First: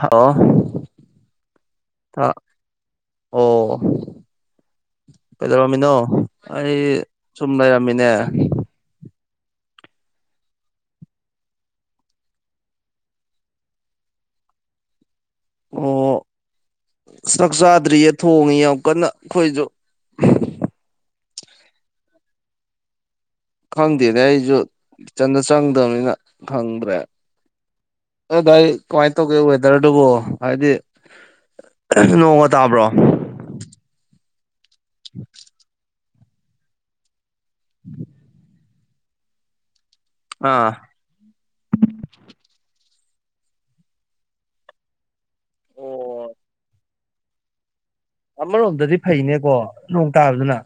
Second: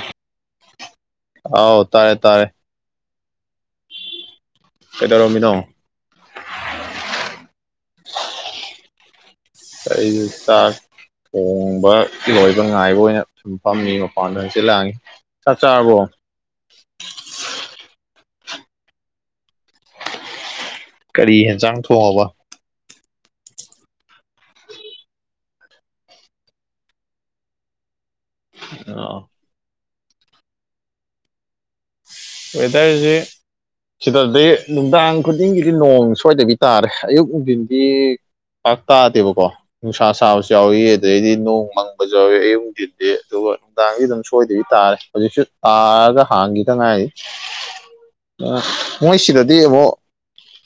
ꯍ ꯑꯥꯎ ꯇꯥꯔꯦ ꯑ ꯇꯥꯔꯦ ꯑꯣ ꯀꯩꯗꯧꯔꯝꯃꯤꯅꯣ ꯑꯩ ꯁꯨꯝ ꯂꯩꯔꯝꯃꯤꯅꯦ ꯀꯩ ꯇꯥ ꯊꯣꯡꯕ ꯂꯣꯏꯕ ꯉꯥꯏꯕ ꯑꯣꯏꯅ ꯁꯨꯝ ꯐꯝꯃꯤ ꯃꯄꯥꯟꯗ ꯍꯪꯆꯤꯂꯥꯡꯉꯤ ꯑꯣ ꯁꯁ ꯗ꯭ꯔꯤꯌꯦ ꯊꯣꯡꯉꯤ ꯌꯥꯝ ꯀꯟꯅ ꯑꯩꯈꯣꯏꯁꯨ ꯀꯔꯤ ꯌꯦꯟꯁꯥꯡ ꯊꯣꯛꯑꯕ ꯈꯪꯗꯦꯅꯦ ꯑꯩꯁꯨ ꯀꯤꯆꯟꯗ ꯆꯪꯗꯕꯅꯤꯅ ꯈꯪꯗ꯭ꯔꯦ ꯑ ꯗꯥꯏ ꯀꯃꯥꯏꯅ ꯑꯥ ꯇꯧꯒꯦ ꯋꯦꯗꯔꯗꯨꯕꯨꯣ ꯍꯥꯏꯗꯤ ꯅꯣꯡꯃ ꯇꯥꯕ꯭ꯔꯣ ꯑꯗꯩ ꯅꯨꯡꯗꯥꯡ ꯈꯨꯗꯤꯡꯒꯤꯗꯤ ꯅꯣꯡ ꯁ꯭ꯋꯥꯏꯗꯕꯤ ꯇꯥꯔꯦ ꯑꯌꯨꯛ ꯅꯨꯡꯊꯤꯟꯗꯤ ꯄꯥꯛ ꯇꯥꯗꯦꯕꯀꯣ ꯅꯨꯡꯁꯥ ꯁꯥꯕꯁꯨ ꯑꯥ ꯌꯥꯎꯋꯤ ꯑꯗꯩꯗꯤ ꯅꯣꯡ ꯃꯪꯕꯁꯨ ꯌꯥꯎꯏꯤ ꯑꯌꯨꯛꯛꯇꯤꯟ ꯑꯗꯨꯒ ꯅꯨꯡꯗꯥꯡꯁꯤ ꯑꯗꯨꯝ ꯁꯣꯏꯗꯕꯤ ꯇꯥꯔꯦ ꯍꯧꯖꯤꯛꯁꯨ ꯇꯥꯔꯒ ꯑꯣ ꯍꯥꯡꯈꯤꯗ ꯉꯥꯏꯔꯤ [unintelligible] ꯑꯃꯔꯣꯝꯗꯗꯤ ꯃꯣꯏ ꯐꯩꯅꯦꯀꯣ ꯁꯤꯗꯗꯤ ꯑꯃꯨꯛ ꯅꯣꯡ ꯇꯥꯕꯗꯨꯅ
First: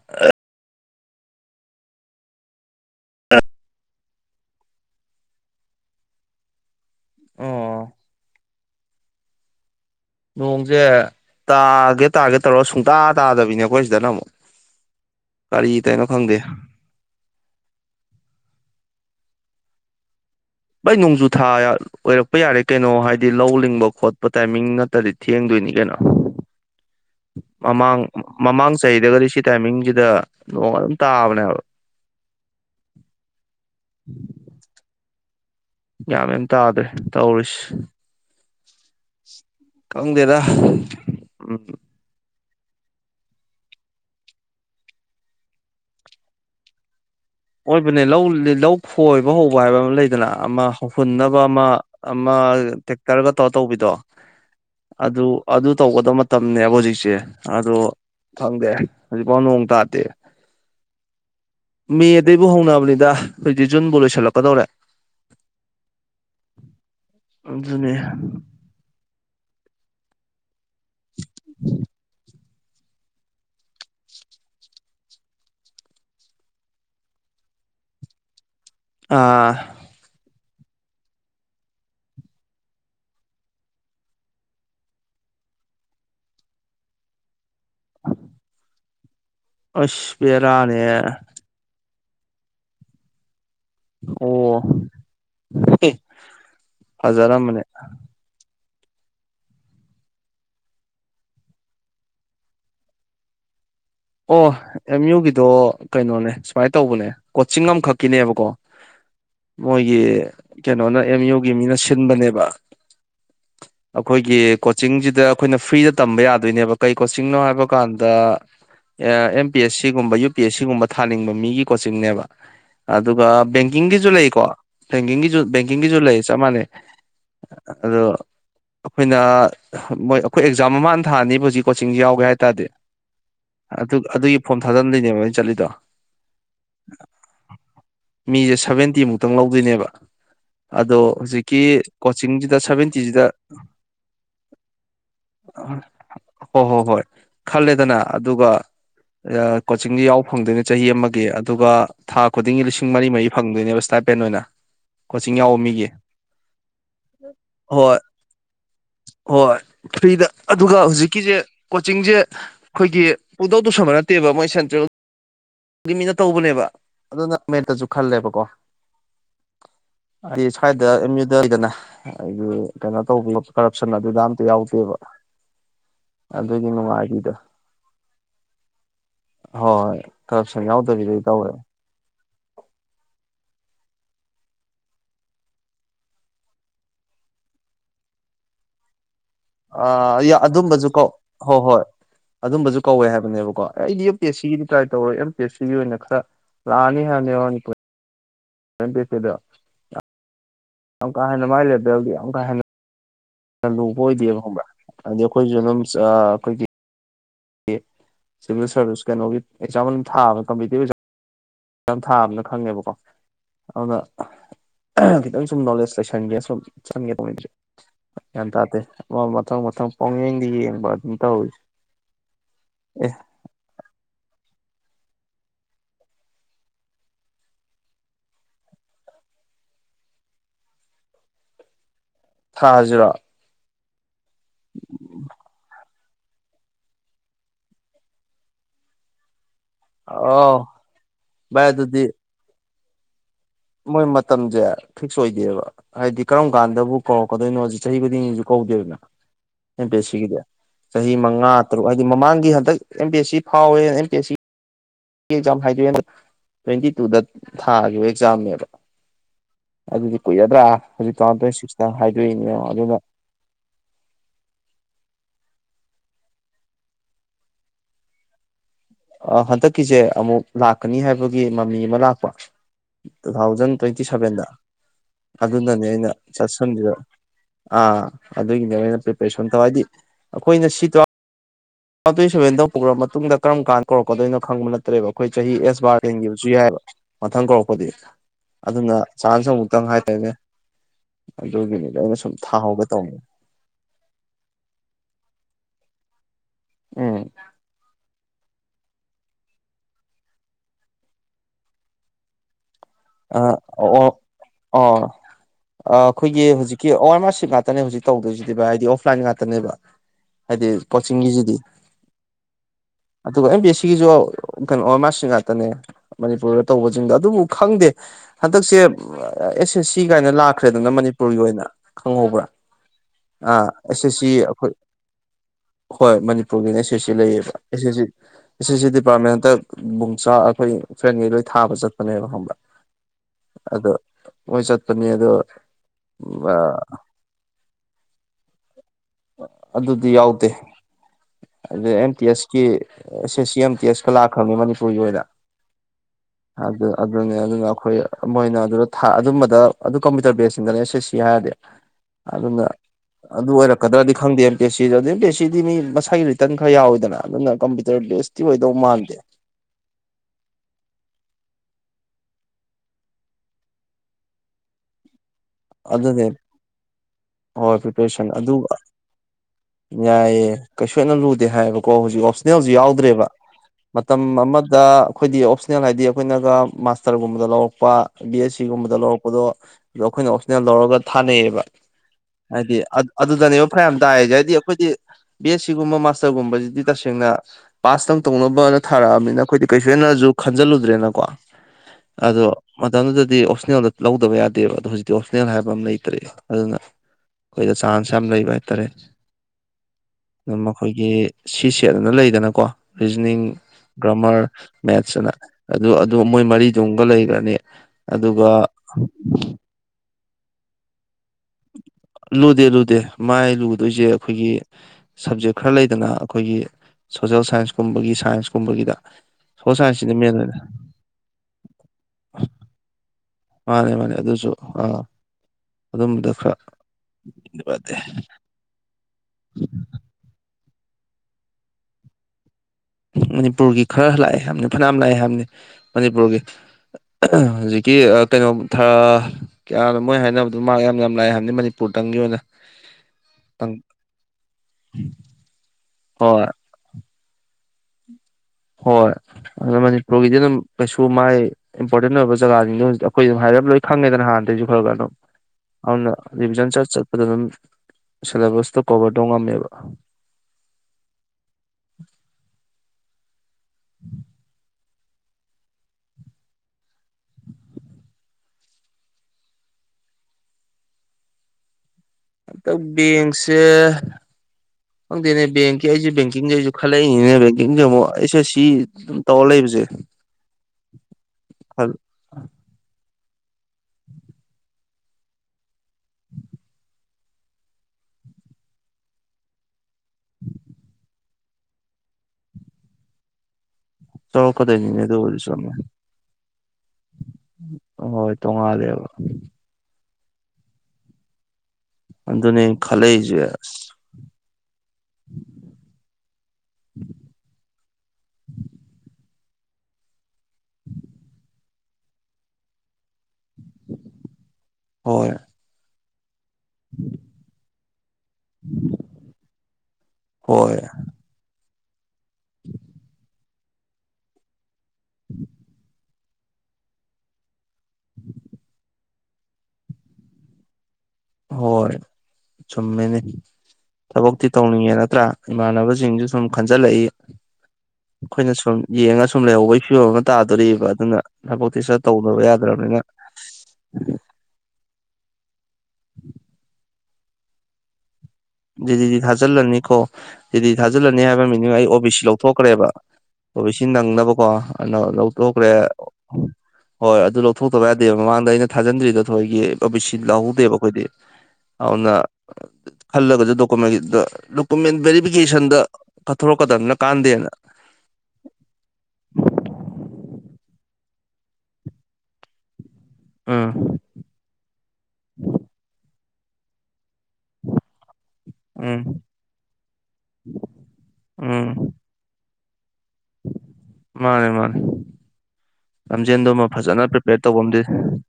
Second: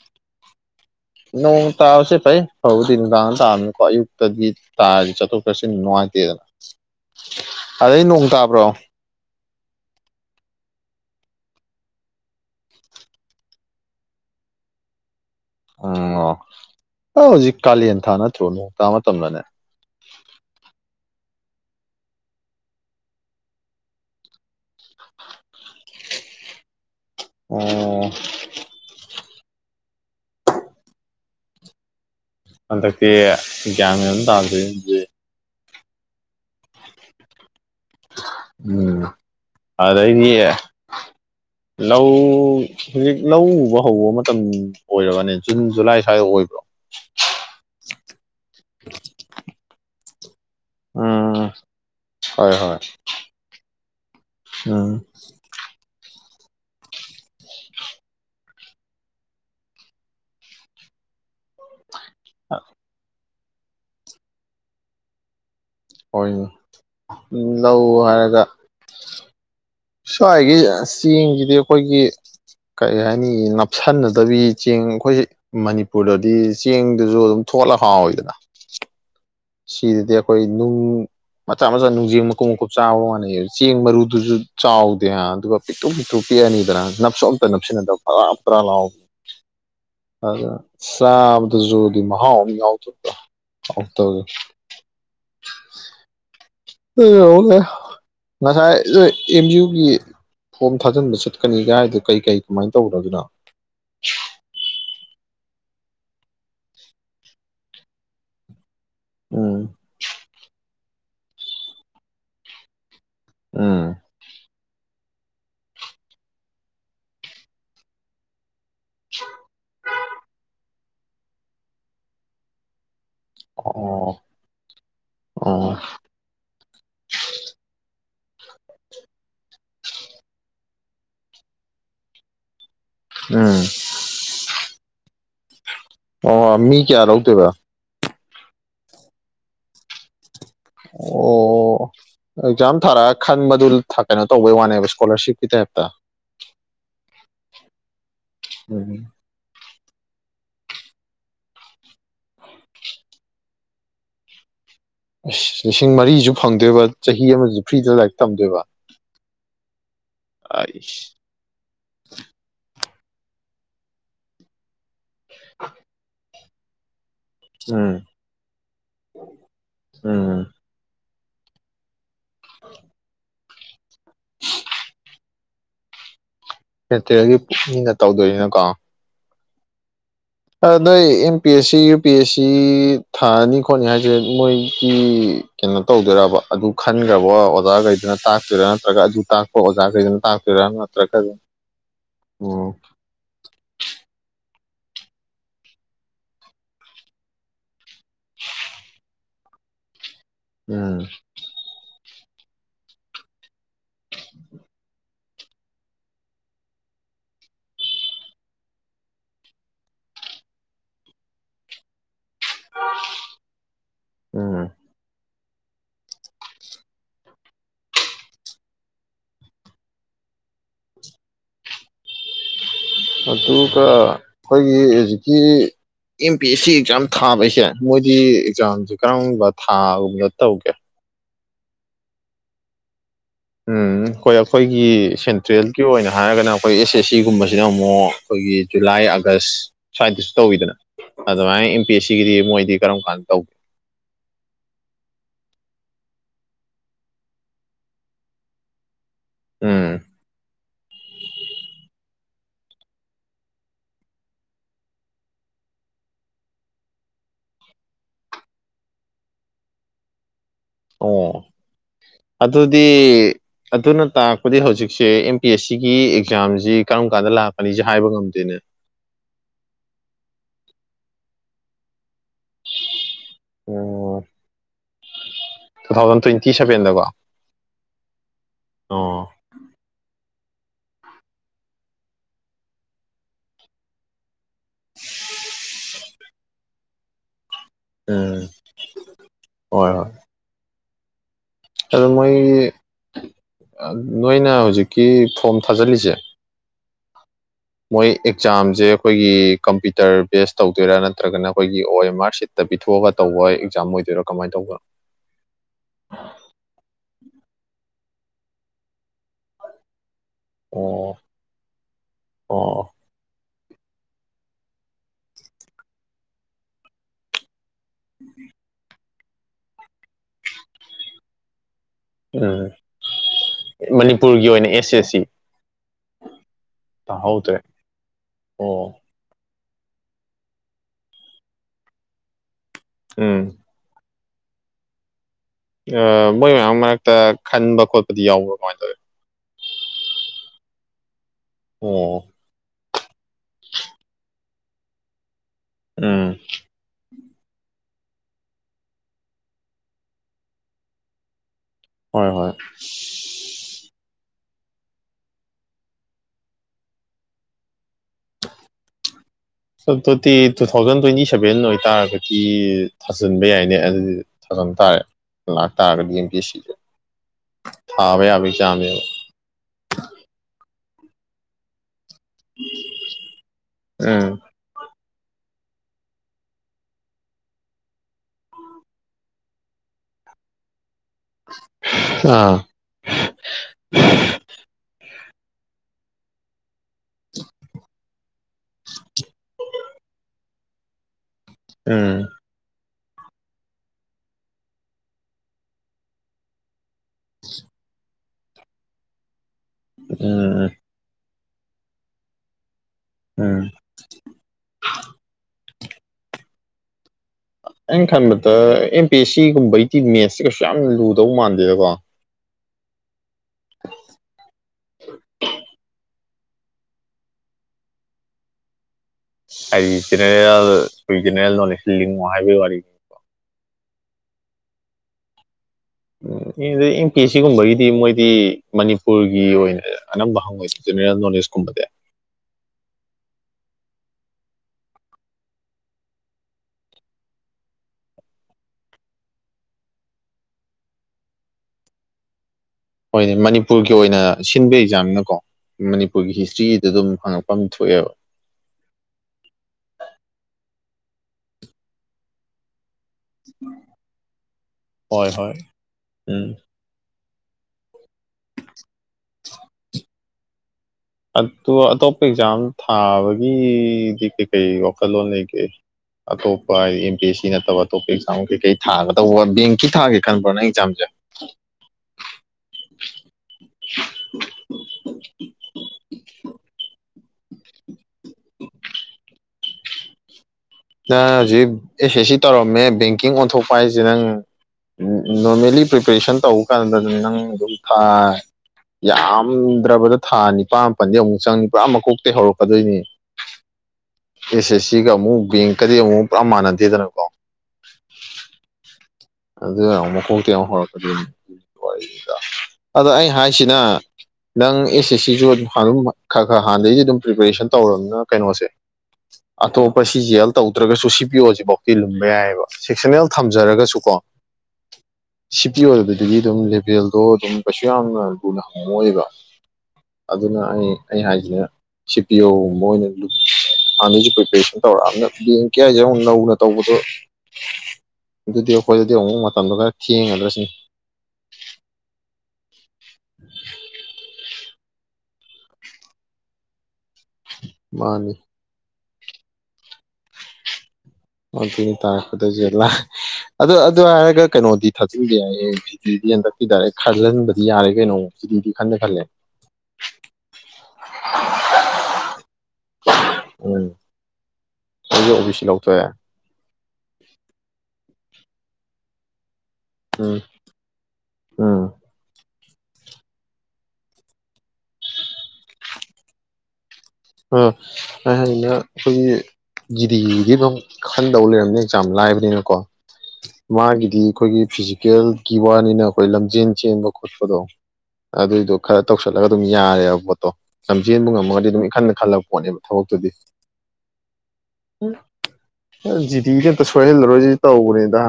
ꯅꯣꯡ ꯇꯥꯕꯁꯦ ꯐꯩ ꯐꯕꯗꯤ ꯅꯨꯡꯗꯥꯡ ꯇꯥꯕꯅꯤꯀꯣ ꯑꯌꯨꯛꯇꯗꯤ ꯇꯥꯔꯗꯤ ꯆꯠꯇꯊꯣꯛ ꯆꯁꯤ ꯅꯨꯡꯉꯥꯏ ꯠꯇꯦꯗꯅ ꯑꯣ ꯑꯗꯩ ꯅꯣꯡ ꯇꯥꯕ꯭ꯔꯣ ꯅꯣꯡꯁꯦ ꯇꯥꯒꯦ ꯇꯥꯒꯦ ꯇꯧꯔ ꯁꯨꯡꯇꯥ ꯇꯥꯗꯕꯤꯅꯦ ꯑꯩꯈꯣꯏ ꯁꯤꯗꯅ ꯑꯃꯨꯛ ꯀꯔꯤ ꯎ ꯇꯧꯔꯤꯅꯣ ꯈꯪꯗꯦ ꯑ ꯍꯧꯖꯤꯛ ꯀꯥꯂꯦꯟ ꯊꯥ ꯅꯠꯇ꯭ꯔꯣ ꯅꯣꯡꯇꯥꯥ ꯃꯇꯝꯗꯅꯦ [unintelligible] ꯩ ꯅꯣꯡꯖꯨꯊꯥ ꯑꯣꯏꯔꯛꯄ ꯌꯥꯔꯦ ꯀꯩꯅꯣ ꯍꯥꯏꯗꯤ ꯂꯧ ꯂꯤꯡꯕ ꯈꯣꯠꯄ ꯇꯥꯏꯃꯤꯡ ꯅꯠꯇ꯭ꯔꯗꯤ ꯊꯦꯡꯗꯣꯏꯅꯤ ꯀ ꯃꯃꯥꯡ ꯑꯣ ꯃꯃꯥꯡ ꯆꯍꯤꯗꯒꯗꯤ ꯁꯤ ꯇꯥꯏꯃꯤꯡꯁꯤꯗ ꯂꯣꯡ ꯑꯗꯨꯝ ꯇꯥꯕꯅꯦꯕ ꯑꯗ ꯀ ꯒꯝꯅꯤ ꯇ ꯑꯥꯟ ꯌꯥꯝ ꯌꯥꯝ ꯇꯥꯗ꯭ꯔꯦ ꯇꯧꯔꯤꯁꯤ ꯎꯝ ꯑꯗꯩꯗꯤ ꯈꯪꯗꯦꯗ ꯎꯝ ꯂꯧ ꯍꯧꯖꯤꯛ ꯂꯧ ꯎꯕ ꯍꯧꯕ ꯃꯇꯝ ꯑꯣꯏꯔꯕꯅꯦ ꯖꯨꯟ ꯖꯨꯂꯥꯏ ꯁ꯭ꯋꯥꯏꯗ ꯑꯣꯏꯕ꯭ꯔꯣ ꯅꯦ ꯂꯧ ꯂꯧ ꯈꯣꯏꯕ ꯍꯧꯕ ꯍꯥꯏꯕ ꯑꯃ ꯂꯩꯗꯅ ꯑꯃ ꯍꯧꯐꯨꯟꯅꯕ ꯎꯝ ꯑꯃ ꯑꯃ ꯍꯣꯏ ꯍꯣꯏ ꯇꯦꯛꯇꯔꯒ ꯇꯧꯔ ꯇꯧꯕꯤꯗꯣ ꯎꯝ ꯑꯗꯨ ꯑꯗꯨ ꯇꯧ ꯃꯇꯝꯅꯦꯕ ꯍꯧꯖꯤꯛꯁꯦ ꯑꯗꯣ ꯐꯪꯗꯦ ꯍꯧꯖꯤꯛꯐꯥꯎ ꯅꯣꯡ ꯇꯥꯗꯦ ꯃꯦ ꯑꯗꯩꯕꯨ ꯍꯧꯅꯕꯅꯤꯗ ꯍꯧꯖꯤꯛꯇꯛ ꯖꯨꯟꯕꯨ ꯂꯣꯏꯁꯤꯜꯂꯛꯀꯗꯧꯔꯦ ꯍꯣꯏꯅꯦ ꯂꯧ ꯑꯗꯨꯅꯦ ꯍꯥꯏꯔꯒ ꯁ꯭ꯋꯥꯏꯒꯤ ꯆꯦꯡꯁꯤꯗꯤ ꯑꯩꯈꯣꯏꯒꯤ ꯀꯔꯤ ꯍꯥꯏꯅꯤ ꯅꯞꯁꯟꯅꯗꯕꯤ ꯆꯦꯡ ꯑꯩꯈꯣꯏꯁ ꯃꯅꯤꯄꯨꯔꯗꯗꯤ ꯆꯦꯡꯗꯨꯁꯨ ꯑꯗꯨꯝ ꯊꯣꯛ ꯂ ꯍ ꯑꯣꯏꯗꯅ ꯑꯥ ꯑꯩꯈꯣꯏ ꯅꯨꯡ ꯃꯆꯥ ꯃꯆꯥ ꯅꯨꯡꯖꯦꯡ ꯃꯀꯨꯞ ꯃꯀꯨꯞ ꯆꯥꯕ ꯃꯥꯟꯅꯩꯌꯦ ꯆꯦꯡ ꯃꯔꯨꯗꯨꯁꯨ ꯆꯥꯎꯗꯦ ꯑꯗꯨꯒ ꯄꯤꯊꯣꯛ ꯄꯤꯊꯣꯛ ꯦꯛ ꯑꯅꯤꯗꯅ ꯅꯞꯁꯣ ꯑꯝꯇ ꯅꯞꯁꯤꯟꯅꯗꯕ ꯄꯔꯥꯞ ꯄꯔꯥ ꯂꯥꯎꯑꯣ ꯑꯁ ꯑ ꯕꯦꯔꯥꯅꯦ ꯁꯥꯐꯗꯖꯨ ꯃꯍꯥꯃꯤ ꯌꯥꯎ ꯇꯗ ꯇ ꯑꯗꯨ ꯑꯣ ꯑꯖ ꯑꯔꯝ ꯌꯦꯡꯉꯨꯅꯦ ꯃꯅꯦ ꯉꯁꯥꯏ ꯑꯦꯝꯖꯤ ꯌꯨꯒꯤ ꯐꯣꯝ ꯊꯥꯖꯤꯟꯕ ꯆꯠꯀꯅꯤꯒ ꯍꯥꯏꯗ ꯀꯩ ꯀꯩ ꯀꯃꯥꯏꯅ ꯇꯧꯕꯅꯣ ꯑꯗꯨꯅ ꯑꯣ ꯑꯦꯝ ꯌꯨꯒꯤꯗꯣ ꯀꯩꯅꯣꯅꯦ ꯁꯨꯃꯥꯏꯅ ꯇꯧꯕꯅꯦ ꯀꯣꯆꯤꯡ ꯑꯃꯈꯛꯀꯤꯅꯦꯕꯀꯣ ꯎꯝ ꯃꯣꯏꯒꯤ ꯀꯩꯅꯣꯅ ꯑꯦꯝ ꯌꯨꯒꯤ ꯃꯤꯅ ꯁꯤꯟꯕꯅꯦꯕ ꯎꯝ ꯑꯩꯈꯣꯏꯒꯤ ꯀꯣꯆꯤꯡꯁꯤꯗ ꯑꯩꯈꯣꯏꯅ ꯐ꯭ꯔꯤꯗ ꯇꯝꯕ ꯌꯥꯗꯣꯏꯅꯦꯕ ꯀꯩ ꯀꯣꯆꯤꯡꯅꯣ ꯍꯥꯏꯕ ꯀꯥꯟꯗ ꯑꯦꯝ ꯄꯤ ꯑꯦꯁ ꯁꯤꯒꯨꯝꯕ ꯌꯨ ꯄꯤ ꯑꯦꯁ ꯁꯤꯒꯨꯝꯕ ꯊꯥꯅꯤꯡꯕ ꯃꯤꯒꯤ ꯀꯣꯆꯤꯡꯅꯦꯕ ꯑꯗꯨꯒ ꯕꯦꯡꯀꯤꯡꯒꯤꯁꯨ ꯑꯣ ꯂꯩꯀꯣ ꯕꯦꯡꯀꯤꯡꯒꯤꯁꯨ ꯑꯣ ꯕꯦꯡꯀꯤꯡꯒꯤꯁꯨ ꯂꯩ ꯆꯞ ꯃꯥꯟꯅꯩ ꯑꯗꯨꯗꯣ ꯑꯩꯈꯣꯏꯅ ꯃꯣꯏ ꯑꯩꯈꯣꯏ ꯑꯦꯛꯖꯥꯝ ꯑꯃ ꯍꯥꯟ ꯊꯥꯅꯤꯕ ꯍꯧꯖꯤꯛ ꯀꯣꯆꯤꯡꯁꯤ ꯌꯥꯎꯒꯦ ꯍꯥꯏ ꯇꯥꯔꯗꯤ ꯎꯝ ꯑꯗꯨ ꯑꯗꯨꯒꯤ ꯐꯣꯟꯝ ꯊꯥꯗꯟꯗꯣꯏꯅꯦꯕ ꯅ ꯆꯠꯂꯤꯗꯣ ꯑꯣ ꯃꯤ ꯀꯌꯥ ꯂꯧꯗꯣꯏꯕ ꯃꯤꯁꯦ ꯁꯚꯦꯟꯇꯤ ꯃꯨꯛꯇꯪ ꯂꯧꯗꯣꯏꯅꯦꯕ ꯑꯗꯣ ꯍꯧꯖꯤꯛꯀꯤ ꯑꯣ ꯀꯣꯆꯤꯡꯁꯤꯗ ꯑꯦꯛꯖꯥꯝ ꯊꯥꯔꯛꯑ ꯁꯚꯦꯟꯇꯤꯁꯤꯗ ꯈꯟꯕꯗꯨ ꯀꯩꯅꯣ ꯇꯧꯕꯩ ꯋꯥꯅꯦꯕ ꯏꯁꯀꯣꯂꯥꯔꯁꯤꯞꯀꯤꯇꯪ ꯍꯥꯏ ꯍꯣꯏ ꯍꯣꯏ ꯍꯣꯏ ꯈꯜꯂꯦꯗꯅ ꯑꯗꯨꯒ ꯎꯝ ꯀꯣꯆꯤꯡꯁ ꯌꯥꯎꯕ ꯐꯪꯗꯣꯏꯅꯦ ꯆꯍꯤ ꯑꯃꯒꯤ ꯑꯗꯨꯒ ꯊꯥ ꯈꯨꯗꯤꯡꯒꯤ ꯂꯤꯁꯤꯡ ꯃꯔꯤ ꯃꯔꯤ ꯐꯪꯗꯣꯏꯅꯦꯕ ꯏꯁꯇꯥꯏꯄꯦꯟ ꯑꯣꯏꯅ ꯑ ꯀꯣꯆꯤꯡ ꯌꯥꯎꯕ ꯃꯤꯒꯤ ꯂꯤꯁꯤꯡ ꯃꯔꯤꯁꯨ ꯐꯪꯗꯣꯏꯕ ꯆꯍꯤ ꯑꯃꯁꯨ ꯐ꯭ꯔꯤꯗ ꯍꯣꯏ ꯂꯥꯏꯔꯤꯛ ꯇꯝꯗꯣꯏꯕ ꯍꯣꯏ ꯐ꯭ꯔꯤꯗ ꯑꯗꯨꯒ ꯑꯩꯁ ꯍꯧꯖꯤꯛꯀꯤꯁꯦ ꯀꯣꯆꯤꯡꯁꯦ ꯑꯩꯈꯣꯏꯒꯤ ꯄꯨꯗꯧ ꯇꯧꯁꯕ ꯅꯠꯇꯦꯕ ꯃꯣꯏ ꯁꯦꯟꯇ꯭ꯔꯦꯜꯒꯤ ꯃꯤꯅ ꯇꯧꯕꯅꯦꯕ ꯑꯗꯨꯅ ꯃꯦꯠꯇꯁꯨ ꯎꯝ ꯈꯜꯂꯦꯕꯀꯣ ꯎꯝ ꯍꯥꯏꯗꯤ ꯁ꯭ꯋꯥꯏꯗ ꯑ ꯑꯗꯨꯩꯗꯅ ꯑꯩꯗꯤ ꯀꯩꯅꯣ ꯇꯧꯕ ꯀꯔꯞꯁꯟ ꯑꯗꯨꯗ ꯑꯝꯇ ꯌꯥꯎꯗꯦꯕ ꯑꯗꯨꯒꯤ ꯅꯨꯡꯉꯥꯏꯕꯤꯗꯣ ꯁꯦꯟꯇꯦꯜꯒꯤ ꯄꯨꯛ ꯃꯤꯅ ꯇꯧꯗꯣꯏꯔꯤꯅꯀꯣ ꯍꯣꯏ ꯀꯔꯞꯁꯟ ꯑ ꯅꯣꯏ ꯌꯥꯎꯗꯕꯤꯗꯩ ꯑꯦꯝ ꯄꯤ ꯇꯧꯋꯦ ꯑꯦꯁ ꯁꯤ ꯌꯨ ꯄꯤ ꯑꯦꯁ ꯁꯤ ꯁꯤ ꯊꯥꯅꯤ ꯈꯣꯠꯅꯤ ꯍꯥꯏꯁꯦ ꯃꯣꯏꯒꯤ ꯀꯩꯅꯣ ꯇꯧꯗꯣꯏꯔꯕ ꯑꯗꯨ ꯈꯟꯈ꯭ꯔꯕꯣ ꯑꯣꯖꯥꯒꯅ ꯇꯥꯛꯇꯔꯥ ꯅꯠꯇ꯭ꯔꯒ ꯑꯗꯨ ꯇꯥꯛꯄ ꯑ ꯑꯣꯖꯥꯈꯩꯗꯨꯅ ꯇꯥꯛꯇꯣꯏꯔꯥ ꯑꯗꯨꯝꯕꯁꯨ ꯀꯣ ꯅꯠꯇ꯭ꯔꯒ ꯍꯣꯏ ꯍꯣꯏ ꯎꯝ ꯑꯗꯨꯝꯕꯁꯨ ꯀꯧꯋꯦ ꯍꯥꯏꯕꯅꯦꯕꯀꯣ ꯑꯩꯗꯤ ꯌꯞ ꯄꯦ ꯁꯤꯗꯤ ꯇ꯭ꯔꯥꯏ ꯇꯧꯔ ꯑꯦꯝ ꯄꯤ ꯑꯦꯁ ꯁꯤꯒꯤ ꯑꯣꯏꯅ ꯈꯔ ꯂꯥꯛꯑꯅꯤ ꯍꯥꯏꯔꯅꯤꯅꯤ ꯁꯤꯗ ꯎꯝ ꯌꯥꯝ ꯀꯥ ꯍꯦꯟꯅ ꯃꯥꯏ ꯂꯦꯚꯦꯜꯒꯤ ꯌꯥꯝ ꯀꯥ ꯍꯦꯟꯅ ꯂꯨꯕ ꯑꯣꯏꯗꯦꯕ ꯈꯪꯕ꯭ꯔꯥ ꯍꯥꯏꯗꯤ ꯑꯩꯈꯣꯏꯁꯨ ꯑꯗꯨꯝ ꯑꯩꯈꯣꯏꯒꯤ ꯁꯤꯚꯤꯜ ꯁꯥꯔꯚꯤꯁ ꯀꯩꯅꯣꯒꯤ ꯑꯦꯛꯖꯥꯝ ꯑꯗꯨꯝ ꯊꯥꯕ ꯀꯝꯄꯤꯇꯤꯤꯚ ꯑꯦꯝ ꯈꯤ ꯊꯥꯕꯅ ꯈꯪꯉꯦꯕꯀꯣ ꯑꯗꯨꯅ ꯎꯝ ꯈꯤꯇꯪ ꯁ ꯅꯣꯂꯦꯖꯦ ꯒ꯭ꯌꯥꯟ ꯇꯥꯗꯦ ꯑꯃ ꯃꯊꯪ ꯃꯊꯪ ꯄꯣꯡꯌꯦꯡꯗꯤ ꯌꯦꯡꯕ ꯑꯗꯨꯝ ꯇꯧꯔꯤꯁꯦ ꯑꯗꯨꯒ ꯑꯩꯈꯣꯏꯒꯤ ꯍꯧꯖꯤꯛꯀꯤ M P S C exam ꯊꯥꯕ ꯍꯥꯏꯁꯦ ꯃꯣꯏꯗꯤ ꯑꯦꯛꯖꯥꯝꯁꯦ ꯀꯔꯝꯕ ꯊꯥꯒꯨꯝꯕꯗ ꯇꯧꯒꯦ ꯊꯥꯖꯤꯔꯣ ꯎ ꯑꯩꯈꯣꯏ ꯑꯩꯈꯣꯏꯒꯤ ꯁꯦꯟꯇ꯭ꯔꯦꯜꯒꯤ ꯑꯣꯏꯅ ꯍꯥꯏꯔꯒꯅ ꯑꯩꯈꯣꯏ ꯑꯦꯁ ꯑꯦꯁ ꯁꯤꯒꯨꯝꯕꯁꯤꯅ ꯑꯃꯨꯛ ꯑꯩꯈꯣꯏꯒꯤ ꯖꯨꯂꯥꯏ ꯑꯥꯒꯁ ꯁ꯭ꯋꯥꯏꯗꯁꯨ ꯑꯥꯎ ꯇꯧꯋꯤꯗꯅ ꯚꯥꯏ ꯑꯗꯨꯃꯥꯏꯅ ꯑꯦꯝ ꯄꯤ ꯑꯗꯨꯗꯤ ꯑꯦꯁ ꯁꯤꯒꯤꯗꯤ ꯃꯣꯏꯗꯤ ꯀꯔꯝ ꯀꯥꯟꯗ ꯇꯧꯒꯦ ꯃꯣꯏ ꯃꯇꯝꯁꯦ ꯐꯤꯛꯁ ꯑꯣꯏꯗꯦꯕ ꯍꯥꯏꯗꯤ ꯀꯔꯝ ꯀꯥꯟꯗꯕꯨ ꯀꯧꯔꯛꯀꯗꯣꯏꯅꯣ ꯍꯧꯖꯤꯛ ꯆꯍꯤ ꯈꯨꯗꯤꯡꯒꯤꯁꯨ ꯀꯧ ꯎꯝ ꯍꯧꯗꯦꯅꯇꯦꯁꯤꯒꯤꯗ ꯆꯍꯤ ꯃꯉꯥ ꯇꯔꯨꯛ ꯍꯥꯏꯗꯤ ꯃꯃꯥꯡꯒꯤ ꯍꯟꯗꯛ ꯑꯦꯝ ꯄꯤ ꯑꯦꯁ ꯁꯤ ꯐꯥꯎꯋꯦ M P S C exam ꯍꯥꯏꯗꯣꯛꯦꯅ ꯇ꯭ꯋꯦꯟꯇꯤ ꯇꯨꯗ ꯊꯥꯈꯤꯕ ꯑꯦꯛꯖꯥꯝꯅꯦꯕ ꯑꯗꯨꯗꯤ ꯀꯨꯏꯒꯗ꯭ꯔꯥ ꯍꯧꯖꯤꯛ ꯇꯨ ꯑꯣ ꯊꯥꯎꯟ ꯇ꯭ꯋꯦꯟꯇ ꯁꯤꯛꯁꯇ ꯍꯥꯏꯗꯣꯛꯏꯅꯦ ꯑꯗꯨꯗꯤ ꯑꯗꯨꯅ ꯑꯗꯨꯅ ꯇꯥꯛꯄꯗꯤ ꯍꯧꯖꯤꯛꯁꯦ ꯑꯦꯝ ꯄꯤ ꯑꯦꯁ ꯁꯤꯒꯤ ꯑꯦꯛꯖꯥꯝꯁꯤ ꯀꯔꯝ ꯀꯥꯟꯗ ꯂꯥꯛꯀꯅꯤꯁꯦ ꯍꯥꯏꯕ ꯉꯝꯗꯦꯅꯦ ꯑ ꯍꯟꯗꯛꯀꯤꯁꯦ ꯑꯃꯨꯛ ꯂꯥꯛꯀꯅꯤ ꯍꯥꯏꯕꯒꯤ ꯃꯃꯤ ꯑꯃ ꯂꯥꯛ ꯇꯨ ꯊꯥꯎꯖꯟ ꯇ꯭ꯋꯦꯟꯇꯤ ꯑꯣ ꯁꯚꯦꯟꯗ ꯑꯗꯨ ꯑꯗꯨ ꯅꯅꯤ ꯇꯨ ꯑꯩꯅ ꯊꯥꯎꯖꯟ ꯇ꯭ꯋꯦꯟꯇꯤ ꯆꯠꯁꯗ ꯁꯚꯦꯟꯗꯀꯣ ꯑꯥ ꯑꯗꯨꯒꯤꯅꯦ ꯑꯣꯏꯅ ꯑꯣ ꯄ꯭ꯔꯤꯄꯦꯔꯦꯁꯟ ꯇꯧ ꯍꯥꯏꯗꯤ ꯑꯩꯈꯣꯏꯅ ꯁꯤ ꯇ꯭ꯤ ꯁꯚꯦꯟ ꯇꯧ ꯄꯨꯈ꯭ꯔ ꯃꯇꯨꯡ ꯀꯔꯝ ꯀꯥꯟ ꯀꯧꯔꯛꯀꯣꯏꯣꯪꯕ ꯅꯠꯇ꯭ꯔꯦꯕ ꯑꯩꯈꯣꯏ ꯆꯍꯤ ꯑꯦꯁ ꯕꯥꯔ ꯇꯦꯟꯈꯤꯕꯁꯨ ꯌꯥꯏꯑꯕ ꯃꯊꯪ ꯀꯧꯔꯛꯄꯗꯤ ꯎꯝ ꯑꯗꯨꯅ ꯆꯥꯟꯁꯨ ꯑꯃꯨꯛꯇꯪ ꯍꯣꯏ ꯍꯣꯏ ꯍꯥꯏꯇꯥꯅꯦ ꯑꯗꯣ ꯃꯣꯏꯒꯤ ꯇꯧꯅꯤ ꯅꯣꯏꯅ ꯍꯧꯖꯤꯛꯀꯤ ꯐꯣꯝ ꯊꯥꯖꯤꯜꯂꯤꯁꯦ ꯎꯝ ꯑꯩ ꯑꯦꯛꯖꯥꯝꯁꯦ ꯑꯩꯈꯣꯏꯒꯤ ꯀꯝꯄ꯭ꯌꯨꯇꯔ ꯕꯦꯁ ꯇꯧꯗꯣꯏꯔꯥ ꯅꯠꯇ꯭ꯔꯒꯅ ꯑꯩꯈꯣꯏꯒꯤ ꯑꯣ ꯑꯦꯝ ꯑꯥꯔ ꯁꯤꯠ ꯇ ꯄꯤꯊꯣꯛꯑꯒ ꯇꯧꯕ ꯑ ꯑꯦꯛꯖꯥꯝ ꯑꯣꯏꯗꯣꯏꯔꯥ ꯀꯃꯥꯏꯅ ꯇꯧꯕꯣꯏꯅꯣ ꯑ ꯑꯩꯈꯣꯏꯒꯤ ꯍꯧꯖꯤꯛꯀꯤ ꯑꯋꯥꯔ ꯃꯥꯔ ꯁꯤꯞ ꯉꯥꯛꯇꯅꯦ ꯍꯧꯖꯤꯛ ꯇꯧꯗꯣꯏꯁꯤꯗꯤ ꯚ ꯍꯥꯏꯗꯤ ꯥꯏꯟ ꯉꯥꯛꯇꯅꯦꯕ ꯍꯥꯏꯗꯤ ꯑꯣ ꯀꯣꯆꯤꯡꯒꯤꯁꯤꯗꯤ ꯑꯣ ꯑꯗꯨꯒ ꯑꯦꯝ ꯕꯤ ꯑꯦꯁ ꯁꯤꯒꯤꯁꯨ ꯀꯩꯅꯣ ꯃꯥꯔꯁꯤꯌꯦꯦꯜ ꯑꯥꯔꯠꯇꯅꯦ ꯃꯅꯤꯄꯨꯔꯗ ꯇꯧꯕꯁꯤꯡꯗꯣ ꯑꯗꯨꯕꯨ ꯈꯪꯗꯦ ꯍꯟꯗꯛꯁꯦ ꯑꯦꯁ ꯑꯦꯁ ꯁꯤ ꯀꯥꯏꯅ ꯂꯥꯛꯈ꯭ꯔꯦ ꯑꯗꯨꯅ ꯃꯅꯤꯄꯨꯔꯒꯤ ꯑꯣꯏꯅ ꯈꯪꯍꯧꯕ꯭ꯔꯥ ꯎꯝ ꯑꯥ ꯑꯦꯁ ꯑꯦꯁ ꯁꯤ ꯃꯅꯤꯄꯨꯔꯒꯤ ꯑꯣꯏꯅ ꯑꯩꯈꯣꯏ ꯑꯦꯁ ꯑꯦꯁ ꯁꯤ ꯍꯣꯏ ꯃꯅꯤꯄꯨꯔꯒꯤꯅ ꯑꯦꯁ ꯑꯦꯁ ꯁꯤ ꯂꯩꯌꯦꯕ ꯇꯥꯍꯧꯗ꯭ꯔꯦ ꯑꯦꯁ S C S S C ꯑꯣ ꯗꯤꯄꯥꯔꯠꯃꯦꯟꯇ ꯕꯨꯡꯆꯥꯥ ꯑꯩꯈꯣꯏ ꯐ꯭ꯔꯦꯟꯒꯤ ꯂꯣꯏ ꯊꯥꯕ ꯆꯠꯄꯅꯦꯕ ꯈꯪꯕ꯭ꯔꯥ ꯎꯝ ꯍꯣꯏ ꯆꯠꯄꯅꯤ ꯑ ꯑꯗꯨ ꯃꯣꯏ ꯃꯌꯥꯝ ꯃꯔꯛꯇ ꯈꯟꯕ ꯈꯣꯠꯄꯗꯤ ꯌꯥꯎꯕ꯭ꯔꯥ ꯀꯃꯥꯏꯅ ꯇꯧꯋꯤ ꯑꯗꯨꯗꯤ ꯌꯥꯎꯗꯦ ꯑ ꯑꯦꯝ ꯑꯣ ꯇꯤ ꯑꯦꯁꯀꯤ ꯁ ꯁꯤ ꯑꯦꯝ ꯇꯤ ꯑꯦꯁꯀ ꯂꯥꯛꯈ꯭ꯔꯕꯅꯤ ꯃꯅꯤꯄꯨꯔꯒꯤ ꯑꯣꯏꯅ ꯎꯝ ꯑꯗꯨ ꯑꯗꯨꯅꯦ ꯑꯗꯨꯅ ꯑꯩꯈꯣꯏ ꯃꯣꯏꯅ ꯑꯗꯨꯗ ꯊꯥ ꯑꯗꯨꯝꯕꯗ ꯑꯗꯨ ꯀꯝꯄ꯭ꯌꯨꯇꯔ ꯕꯦꯁꯁꯤꯡꯗꯅꯦ ꯑꯦꯁ ꯑꯦꯁ ꯁꯤ ꯍꯥꯏꯔꯗꯤ ꯍꯣꯏ ꯍꯣꯏ ꯑꯗꯨꯅ ꯑꯗꯨ ꯑꯣꯏꯔ ꯈꯪꯗꯦ M P S C M P S ꯁꯤꯗꯤ ꯃꯤꯁꯥꯒꯤ ꯔꯤꯇꯟ ꯈꯔꯎꯋꯦꯗꯅ ꯅꯪ ꯁꯣ ꯇꯨ ꯊꯥꯎꯖꯟ ꯇ꯭ꯋꯦꯟꯇꯤ ꯁꯚꯦꯟ ꯍꯥꯏ ꯇꯥꯔꯒꯗꯤ ꯊꯥꯖꯤꯟꯕ ꯌꯥꯏꯅꯦ ꯑꯗꯨꯗꯤ ꯊꯥꯖꯟ ꯇꯥꯔꯦ ꯂꯥꯛꯇꯥ ꯑꯗꯨꯅꯦ ꯑꯒꯔꯗꯤꯟꯒꯤ ꯁꯤꯖꯦ ꯍꯣꯏ ꯄ꯭ꯔꯤꯄꯦꯔꯦꯁꯟ ꯑꯗꯨ ꯌꯥꯏꯌꯦ ꯀꯩꯁꯣꯏꯅ ꯂꯨꯗꯦ ꯍꯥꯏꯌꯦꯕꯀꯣ ꯍꯧꯖꯤꯛ ꯑꯣꯞꯁꯅꯦꯜꯁꯨ ꯌꯥꯎꯗ꯭ꯔꯦꯕ ꯃꯇꯝ ꯎꯝ ꯑꯃꯗ ꯑꯩꯈꯣꯏꯗꯤ ꯑꯣꯞꯁꯅꯦꯜ ꯍꯥꯏꯗꯤ ꯑꯩꯈꯣꯏꯅꯒ ꯃꯥꯁꯇꯔꯒꯨꯝꯕꯗ ꯂꯧꯔꯛꯄ ꯕꯤ ꯑꯦꯁ ꯁꯤꯒꯨꯝꯕꯗ ꯂꯧꯔꯛꯄꯗꯣ ꯑꯗꯣ ꯑꯩꯈꯣꯏꯅ ꯂꯧꯔꯒ ꯊꯥꯅꯩꯌꯦꯕ ꯑꯥ ꯍꯥꯏꯗꯤ ꯑꯗꯨꯗꯅꯦꯕ ꯐꯔꯌꯥꯝ ꯇꯥꯏꯏꯁꯦ ꯍꯥꯏꯗꯤ ꯑꯩꯈꯣꯏꯗꯤ ꯕꯤ ꯑꯦꯁ ꯁꯤꯒꯨꯝꯕ ꯥꯁꯇꯔꯒꯨꯝꯕꯁꯤꯗꯤ ꯇꯁꯦꯡꯅ ꯄꯥꯁꯇꯧ ꯇꯧꯅꯕꯅ ꯊꯥꯔꯛꯑꯕꯅꯤꯅ ꯑꯩꯈꯣꯏꯗꯤ ꯀꯩꯁꯨ ꯍꯦ ꯈꯟꯖꯤꯜꯂꯨꯗ꯭ꯔꯦꯅꯀꯣ ꯎꯝ ꯑꯗꯣ ꯃꯇꯝꯗꯨꯗꯗꯤ ꯑꯣꯞꯁꯅꯦꯜꯗ ꯂꯧꯗꯕ ꯌꯥꯗꯦꯕ ꯑꯗꯣ ꯍꯧꯖꯤꯛ ꯇꯤꯑꯣꯁꯅꯦꯜ ꯍꯥꯏꯕ ꯑꯃ ꯂꯩꯇ꯭ꯔꯦ ꯑꯗꯨꯅ ꯑꯩꯈꯣꯏꯗ ꯆꯥꯟꯁ ꯌꯥꯝ ꯂꯩꯕ ꯍꯥꯏꯇꯥꯔꯦ ꯎꯝ ꯑꯗꯨꯝ ꯎꯝ ꯑꯩꯣꯏꯒꯤ ꯁꯤꯁꯦ ꯑꯗꯨꯅ ꯂꯩꯗꯅꯀꯣ ꯔꯤꯖꯅꯤꯡ ꯎꯝ ꯒ꯭ꯔꯥꯃꯔ ꯃꯦꯠꯁ ꯑꯅ ꯑꯗꯨ ꯑꯗꯨ ꯃꯣꯏ ꯃꯔꯤꯗꯨ ꯑꯃꯒ ꯂꯩ ꯑꯩꯅ ꯈꯟꯕꯗ ꯑꯦꯝ ꯄꯤ ꯑꯦꯁ ꯁꯤꯒꯨꯝꯕꯩꯗꯤ ꯃꯦꯠꯁꯁꯤ ꯀꯩꯁꯨ ꯌꯥꯝ ꯂꯨꯗꯧ ꯃꯥꯟꯗꯦꯗꯀꯣ ꯂꯨꯗꯦ ꯂꯨꯗꯦ ꯃꯥꯏ ꯂꯨꯒꯗꯣꯏꯁꯦ ꯑꯩꯈꯣꯏꯒꯤ ꯁꯞꯖꯦꯛ ꯈꯔ ꯂꯩꯗꯅ ꯑꯩꯈꯣꯏꯒꯤ ꯁꯣꯁꯦꯜ ꯁꯥꯏꯟꯁꯀꯨꯝꯕꯒꯤ ꯁꯥꯏꯟꯁꯀꯨꯝꯕꯒꯤꯗ ꯁꯣꯁꯦꯜ ꯍꯥꯏꯗꯤ ꯁꯥꯏꯟꯁꯁꯤꯅ ꯃꯦꯟ ꯑꯣꯏꯅ ꯖꯦꯔꯦꯜꯈꯦꯜ ꯅꯣꯂꯦꯖ ꯂꯤꯡꯉꯣ ꯍꯥꯏꯕꯒꯤ ꯋꯥꯔꯤꯅꯤꯣ ꯃꯥꯅꯦ ꯃꯥꯅꯦ ꯑꯗꯨꯁꯨ ꯑꯥ ꯑꯗꯨꯝꯕꯗ ꯈꯔ ꯎꯝꯗ ꯑꯦꯝ ꯄꯤ ꯑꯦꯁ ꯁꯤꯒꯨꯝꯕꯒꯤꯗꯤ ꯃꯣꯏꯗꯤ ꯃꯅꯤꯄꯨꯔꯒꯤ ꯑꯣꯏꯅ ꯑꯅꯝꯕ ꯍꯪꯉꯣꯏꯗ ꯅꯣꯂꯦꯖ ꯀꯨꯝꯕꯗ ꯃꯅꯤꯄꯨꯔꯒꯤ ꯈꯔ ꯂꯥꯛꯑꯦ ꯍꯥꯏꯕꯅꯤ ꯐꯅꯌꯥꯝ ꯂꯥꯛꯑꯦ ꯍꯥꯏꯕꯅꯤ ꯃꯅꯤꯄꯨꯔꯒꯤ ꯍꯧꯖꯤꯛꯀꯤ ꯀꯩꯅꯣ ꯀꯌꯥꯅꯣ ꯃꯣꯏ ꯍꯥꯏꯅꯕꯗꯣ ꯃꯥꯔꯛ ꯌꯥꯝ ꯌꯥꯝ ꯂꯥꯛꯑꯦ ꯍꯥꯏꯕꯅꯤ ꯃꯅꯤꯄꯨꯔꯗ ꯀꯪꯒꯤꯤꯣꯅꯦ ꯍꯣꯏꯅꯦ ꯃꯅꯤꯄꯨꯔꯒꯤ ꯑꯣꯏꯅ ꯁꯤꯟꯕ ꯑꯦꯛꯖꯥꯝꯅꯀꯣ ꯃꯅꯤꯄꯨꯔꯒꯤ ꯍꯣꯏ ꯍꯤꯁꯇ꯭ꯔꯤꯗ ꯑꯗꯨꯝ ꯐꯪꯉꯛꯄ ꯑꯃ ꯊꯣꯛꯑꯦꯕ ꯍꯣꯏ ꯑꯗꯨꯅ ꯃꯅꯤꯄꯨꯔꯒꯤꯗꯤ ꯑꯗꯨꯝ ꯀꯩꯁꯨ ꯃꯥꯏ ꯏꯝꯄꯣꯔꯇꯦꯟ ꯑꯣꯏꯕ ꯖꯒꯥꯅꯤꯗ ꯍꯧꯖꯤꯛ ꯑꯩꯈꯣꯏ ꯑꯗꯨꯝ ꯍꯥꯏꯔ ꯂꯣꯏ ꯈꯪꯉꯦꯗꯅ ꯍꯥꯟꯅꯗꯒꯤꯩꯁꯨ ꯈꯔꯒ ꯑꯗꯨꯝ ꯍꯣꯏ ꯍꯣꯏ ꯑꯗꯨꯅ ꯎꯝ ꯔꯤꯚꯤꯖꯟ ꯆꯠ ꯆꯠꯄꯗ ꯑꯗꯨꯝ ꯁꯤꯂꯕꯁꯇ ꯀꯕꯥ ꯣꯉꯥ ꯃꯦꯕ ꯑ ꯑꯇꯣꯞꯄ ꯑꯦꯛꯖꯥꯝ ꯊꯥꯕꯒꯤꯗꯤ ꯀꯩꯀꯩ ꯋꯥꯈꯜꯂꯣꯟ ꯂꯩꯒꯦ ꯑꯇꯣꯞꯄ ꯍꯥꯏꯗꯤ ꯑꯦꯝ ꯕꯤ ꯑꯦꯁ ꯁꯤ ꯅꯠꯇꯕ ꯑꯇꯣꯞꯄ ꯑꯦꯛꯖꯥꯝ ꯀꯩ ꯀꯩ ꯊꯥꯒꯗꯧꯕ ꯕꯦꯡꯀꯤ ꯊꯥꯒꯦ ꯈꯟꯕ꯭ꯔꯥꯅ ꯑꯦꯛꯖꯥꯝꯁꯦ [unintelligible] ꯍꯟꯗꯛ ꯕꯦꯡꯁꯦ ꯡꯁꯩꯁꯨ ꯈꯜꯂꯛꯏꯅꯤꯅꯦ ꯕꯀꯤꯡꯁꯦ ꯑꯃꯨꯛ ꯑꯩꯁꯦ ꯁꯤ ꯑꯗꯨꯝ ꯇꯧꯔ ꯂꯩꯕꯁꯦ ꯅꯪ ꯍꯧꯖꯤꯛ ꯈꯜ ꯑꯦꯁ ꯑꯦꯁ ꯁꯤ ꯇꯧꯔꯝꯃꯦ ꯕꯦꯡꯀꯤꯡ ꯑꯣꯟꯊꯣꯛꯄ ꯍꯥꯏꯁꯦ ꯅꯪ ꯅꯣꯔꯃꯦꯜꯂꯤ ꯄ꯭ꯔꯤꯄꯦꯔꯦꯁꯟ ꯇꯧꯕ ꯀꯥꯟꯗ ꯑꯗꯨꯝ ꯅꯪ ꯑꯗꯨꯝ ꯊꯥꯏ ꯌꯥꯝꯗ꯭ꯔꯕꯗ ꯊꯥ ꯅꯤꯄꯥꯜ ꯃꯥꯄꯜꯗꯤ ꯑꯃꯨꯛ ꯆꯪꯅꯤ ꯄꯨꯔꯥ ꯃꯀꯣꯛꯇꯩ ꯍꯧꯔꯛꯀꯗꯣꯏꯅꯤ ꯑꯦꯁꯦ ꯆꯥꯎꯔꯛꯀꯗꯣꯏꯅꯤꯅꯦ ꯁꯤꯒ ꯑꯗꯨꯕꯨꯗꯤ ꯑꯃꯨꯛ ꯕꯤꯡ ꯆꯨꯝꯃꯦ ꯀꯔꯤ ꯑꯃꯨꯛ ꯄꯨꯔꯥ ꯃꯥꯟꯅꯗꯦꯗꯅꯀꯣ ꯍꯣꯏ ꯇꯣꯡꯉꯥꯂꯦꯕ ꯑꯗꯨ ꯑꯃꯨꯛ ꯍꯣꯡꯇꯤ ꯑꯃꯨꯛ ꯍꯧꯔꯛꯀꯗꯣꯏꯅꯤ ꯑꯗꯨꯅꯦ ꯑꯩꯅ ꯑꯗ ꯑꯩ ꯈꯜꯂꯛꯏꯁꯦ ꯍꯥꯏꯁꯤꯅ ꯅꯪ ꯑꯦꯁ ꯑꯦꯁ ꯁꯤꯁꯨ ꯑꯗꯨꯝ ꯑꯗꯨꯝ ꯈꯔ ꯈꯔ ꯍꯥꯟꯗꯩꯁꯨ ꯑꯗꯨꯝ ꯄ꯭ꯔꯤꯄꯦꯔꯦꯁꯟ ꯇꯧꯔꯕꯅꯤꯅ ꯀꯩꯅꯣꯁꯦ [unintelligible] ꯑꯇꯣꯞꯄ ꯁꯤ ꯖꯦꯜ ꯇꯧꯗ꯭ꯔꯒꯁꯨ ꯁꯤ ꯄꯤꯌꯣꯁꯤꯐꯥꯎꯗꯤꯤ ꯂꯨꯝꯕ ꯌꯥꯏꯑꯕ ꯁꯦꯛꯁꯟꯅꯦꯜ ꯊꯝꯖꯔꯒꯁꯨ ꯀꯣ ꯍꯣꯏ ꯑꯗꯒꯤ ꯑꯗꯨꯝ ꯂꯦꯚꯦꯜꯗꯣ ꯑꯗꯨꯝ ꯀꯩꯁꯨ ꯌꯥꯝꯅ ꯂꯨꯅ ꯍꯪꯉꯣꯏꯕ ꯑꯗꯨꯅ ꯍꯣꯏ ꯑꯩ ꯑꯩ ꯍꯥꯏꯁꯦ ꯁꯤ ꯄꯤ ꯑꯣꯒꯨꯝꯕ ꯑꯣꯏꯅ ꯑꯁꯨ ꯄ꯭ꯔꯤꯄꯦꯔꯦꯁꯟ ꯇꯧꯔꯛ ꯂꯧꯧꯅ ꯇꯧꯕꯗꯨꯣ ꯑꯗꯨꯗꯤ ꯑꯩꯈꯣꯏꯗꯗꯤ ꯑꯃꯨꯛ ꯃꯇꯝꯗꯣ ꯈꯔ ꯊꯦꯡꯉꯗ꯭ꯔꯁꯤꯅꯤ ꯍꯣꯏ ꯆꯨꯝꯃꯦꯅꯤ ꯊꯕꯛ ꯇꯧꯅꯤꯡꯉꯦ ꯅꯠꯇ꯭ꯔꯥ ꯏꯃꯥꯟꯅꯕꯁꯤꯡꯁꯨ ꯁꯨꯝ ꯈꯟꯖꯜꯂꯛꯏ ꯃꯥꯅꯤ ꯑꯩꯈꯣꯏꯅ ꯁꯨꯝ ꯌꯦꯡꯉ ꯁꯨꯝ ꯂꯩꯍꯧꯕꯩꯁꯨ ꯌꯧꯅ ꯇꯥꯗꯣꯔꯤꯕꯑꯕ ꯑꯗꯨꯅ ꯊꯕꯛꯇꯤ ꯑꯗꯨꯅꯤ ꯁꯠ ꯇꯧꯗꯕ ꯇꯥꯔꯛꯄꯗꯁꯂ ꯌꯥꯗ꯭ꯔꯕꯅꯤꯅ ꯑꯗꯨ ꯑꯗꯨ ꯍꯥꯏꯔꯒ ꯀꯩꯅꯣꯗꯤ ꯊꯥꯖꯤꯤꯟꯕ ꯌꯥꯏꯌꯦ ꯐꯤꯗꯤꯤꯗꯤ ꯌꯦꯟꯗꯛꯄꯤ ꯇꯔꯦ ꯈꯜꯍꯟꯕꯗꯤ ꯌꯥꯔꯦ ꯀꯩꯅꯣ ꯖꯤꯗꯤꯗꯤ ꯈꯟꯗ ꯑꯗꯨꯗꯤꯗꯤ ꯈꯜꯂꯦ ꯊꯥꯖꯤꯜꯂꯅꯤꯀꯣ ꯗꯤꯗꯤ ꯊꯥꯖꯤꯜꯂꯅꯤ ꯍꯥꯏꯕ ꯃꯤꯅꯤꯡ ꯑꯩ ꯑꯣ ꯕꯤ ꯁꯤ ꯂꯧꯊꯣꯛꯈ꯭ꯔꯦꯕ ꯇ ꯁꯤ ꯎꯝ ꯅꯪꯅꯕꯀꯣ ꯑꯅ ꯑꯩꯁꯨ ꯑꯣ ꯕꯤ ꯁꯤ ꯂꯧꯊꯣꯛꯈ꯭ꯔꯦ ꯂꯧꯊꯣꯛꯑꯦ ꯍꯣꯏ ꯑꯗꯨ ꯂꯧꯊꯣꯛꯇꯕ ꯌꯥꯗꯦꯕ ꯃꯃꯥꯡꯗ ꯑꯩꯅ ꯊꯥꯖꯟꯗ꯭ꯔꯤꯗ ꯊꯣꯏꯒꯤ ꯀꯕꯤꯁꯤ ꯎꯝ ꯂꯧꯍꯧꯗꯦꯕ ꯑꯩꯈꯣꯏꯗꯤ ꯎꯝ ꯑꯗꯨꯅ ꯈꯜꯂꯒꯁꯨ ꯗꯣꯀꯨꯃꯦꯟꯒꯤ ꯗꯣꯀꯨꯃꯦꯟ ꯕꯦꯔꯤꯐꯤꯀꯦꯁꯟꯗ ꯀꯥꯊꯣꯔꯛꯀꯗꯕꯅꯤ ꯅ ꯑ ꯑꯩꯅ ꯑꯩꯈꯣꯏꯒꯤꯖꯤꯗꯤꯖꯤ ꯒꯤꯐꯝꯝ ꯈꯟꯗꯧ ꯂꯩꯔꯝꯅꯤ ꯑꯦꯛꯖꯥ ꯌꯥꯝ ꯂꯥꯏꯕꯅꯤꯅꯀꯣ ꯎꯝ ꯃꯥꯒꯤꯗꯤ ꯑꯩꯈꯣꯏꯒꯤ ꯐꯤꯖꯤꯀꯦꯜꯒꯤ ꯋꯥꯅꯤꯅ ꯑꯩꯈꯣꯏ ꯂꯝꯖꯦꯟ ꯆꯦꯟꯕ ꯈꯁꯁꯨꯗꯣ ꯑꯗꯨꯏꯗꯣ ꯎꯝ ꯈꯔ ꯇꯧꯁꯜꯂꯒ ꯑꯗꯨꯝ ꯌꯥꯔꯦꯕ ꯄꯣꯠꯇꯣ ꯂꯝꯖꯦꯟꯕ ꯉꯝꯃꯒꯗꯤ ꯎꯝ ꯑꯗꯨꯝ ꯏꯈꯟ ꯃꯥꯅꯦ ꯃꯥꯅꯦ ꯖꯤꯗꯤ ꯂꯝꯖꯦꯟꯗꯨꯃ ꯑꯝꯇ ꯐꯖꯅ ꯄ꯭ꯔꯤꯄꯦꯌꯔ ꯁꯣꯏꯍꯜꯂꯔꯣꯏꯁꯤ ꯇꯧꯕ ꯇꯧꯕꯅꯤꯗ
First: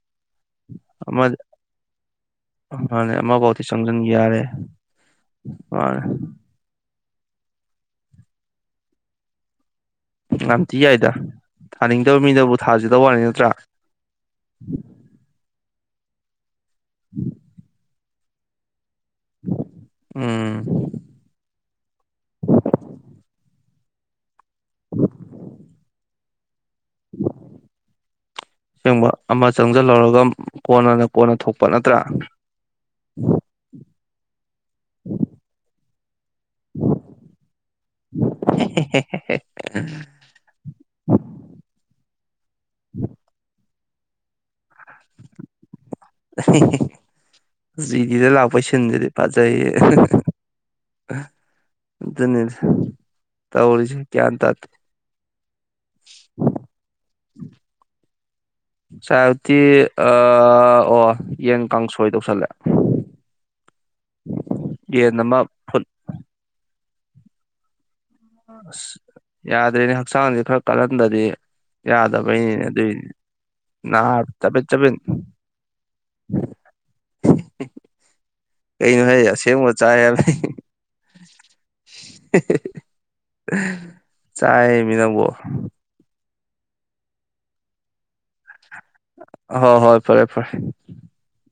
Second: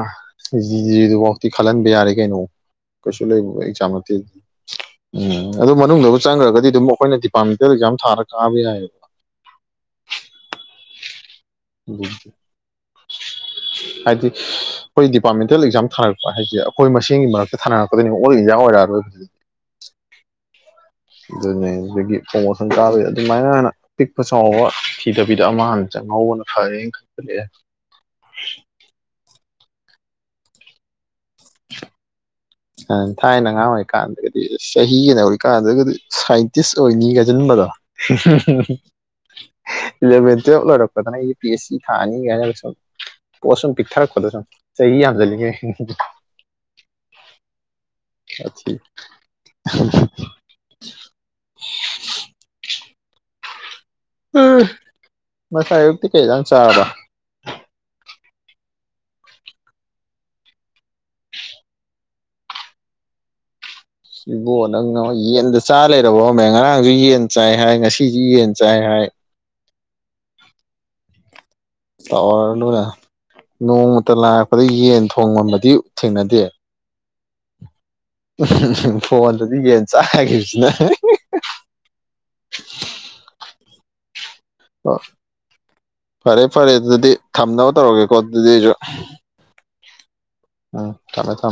ꯑꯃꯗꯤ ꯖꯤꯖꯤꯗꯨꯐꯥꯎꯇꯤ ꯈꯜꯍꯟꯕ ꯌꯥꯔꯦ ꯀꯩꯅꯣ ꯑꯃ ꯃꯥꯅꯦ ꯀꯩꯁꯨ ꯂꯩꯕ ꯑꯃꯐꯥꯎꯗꯤ ꯆꯪꯁꯤꯟ ꯑꯩꯆꯥꯥꯃꯠꯇꯦꯗꯤ ꯌꯥꯔꯦ ꯎꯝ ꯑꯗꯨꯣ ꯃꯅꯨꯡꯗꯕꯨ ꯃꯥꯅꯦ ꯆꯪꯈ꯭ꯔꯒꯗꯤ ꯑꯗꯨꯝ ꯑꯩꯈꯣꯏꯅꯗꯤ ꯄꯟꯇꯔꯖꯝ ꯊꯥꯔ ꯀꯥꯕ ꯌꯥ ꯍꯥꯏ ꯑꯝ ꯊꯤ ꯍꯥꯏꯗ ꯊꯥꯅꯤꯡꯗꯕ ꯃꯤꯗꯕꯨ ꯊꯥꯖꯗꯕ ꯋꯥꯅꯤ ꯅꯠꯇ꯭ꯔꯥ ꯇꯨꯌꯦꯦꯜ ꯑꯦꯛꯥꯝ ꯊꯥꯔꯛꯄ ꯍꯥꯏꯁꯦ ꯑꯩꯈꯣꯏꯁꯒꯤ ꯃꯔꯛꯇ ꯊꯥꯅꯔꯛꯀꯣꯏꯅꯦ ꯑꯣ ꯏꯟꯗꯤꯌꯥ ꯑꯣꯏꯔꯛꯔꯣꯏ ꯎꯝ ꯑꯗꯨꯅꯦ ꯑꯗꯨꯒꯤ ꯄ꯭ꯔꯣꯃꯣꯁꯟ ꯀꯥꯕ ꯑꯗꯨꯃꯥꯏꯅ ꯍꯥꯟꯅ ꯄꯤꯛꯄꯁꯨ ꯆꯥꯎꯕ ꯊꯤꯗꯕꯤꯗ ꯑꯃ ꯍꯥꯟ ꯆꯪꯍꯧꯕꯅ ꯐꯔꯦꯅ ꯈꯟꯂꯑꯦ ꯑꯁꯦꯡꯕ ꯑꯃ ꯆꯪꯁꯤꯜꯍꯧꯔꯒ ꯀꯣꯟꯅꯅ ꯀꯣꯟꯅ ꯊꯣꯛꯄ ꯅꯠꯇ꯭ꯔꯥ ꯊꯥꯏꯅ ꯑꯉꯥꯡ ꯑꯣꯏꯔꯤꯀꯥꯟꯗꯒꯗꯤ ꯆꯍꯤꯒꯤꯅ ꯍꯧꯔꯤꯀꯥꯟꯗꯒꯗꯤ ꯁꯥꯏꯟꯇꯤꯁ ꯑꯣꯏꯅꯤꯒꯁꯤꯟꯕꯗꯣ ꯏꯟꯔꯤ ꯑꯦ [unintelligible] ꯄꯤꯛꯊꯔꯛꯄꯗꯣ ꯁꯨꯝ ꯆꯍꯤ ꯌꯥꯝꯁꯤꯜꯂꯤꯉꯩ ꯗꯤꯗ ꯂꯥꯛꯑꯣꯄꯩꯁ ꯅꯖꯗꯤꯄꯥꯖꯏꯌꯦ ꯅꯤ ꯇ ꯎ ꯃꯁꯥ ꯑꯌꯨꯛꯇꯤ ꯀꯩ ꯌꯥꯝꯪ ꯆꯥꯔꯕ ꯁꯥꯏꯕꯇꯤ ꯑꯣ ꯌꯦꯟ ꯀꯥꯡꯁꯣꯏ ꯇꯧꯁꯜꯂꯦ ꯏꯕꯣ ꯅꯪꯅ ꯌꯦꯟ ꯑꯃ ꯌꯦꯟꯗ ꯆꯥ ꯐꯨꯠ ꯂꯩꯔꯕꯝꯃꯦ ꯉꯔꯥꯡꯁꯨ ꯌꯦꯟ ꯆꯥꯏ ꯍꯥꯏ ꯉꯁꯤ ꯁꯤꯁꯤ ꯌꯦꯟ ꯆꯥꯏ ꯍꯥꯏ ꯑꯗꯨꯏꯅꯦ ꯍꯛꯆꯥꯡꯁ ꯈꯔ ꯀꯜꯍꯟꯗꯗꯤ ꯌꯥꯗꯕꯩꯅꯤꯅꯦ ꯇꯧꯔꯅꯨꯅ ꯑꯗꯨꯏꯅꯤ ꯅꯣꯡꯃꯇ ꯅꯥꯔ ꯂꯥꯔꯛꯄꯗ ꯆꯕꯦꯠ ꯆꯕꯦꯠ ꯌꯦꯟ ꯊꯣꯡ ꯉꯕꯗꯤ ꯊꯦꯡꯅꯗꯦ ꯎ ꯀꯩꯅꯣꯍꯦ ꯐꯣꯟꯗꯗꯤ ꯑꯁꯦꯡꯕ ꯌꯦꯟ ꯆꯥꯈꯤꯕꯁꯤꯅ ꯑꯣ ꯆꯥꯏꯃꯤꯅꯕꯣ ꯐꯔꯦ ꯐꯔꯦ ꯑꯗꯨꯗꯤ ꯊꯝꯅꯕ ꯇꯧꯔꯒꯦꯀꯣ ꯑꯗꯨꯗꯤ ꯑꯩꯁꯨ ꯍ ꯍꯣꯏ ꯐꯔꯦ ꯐꯔꯦ ꯎꯝ ꯊꯝꯃꯦ ꯊꯝꯃꯦ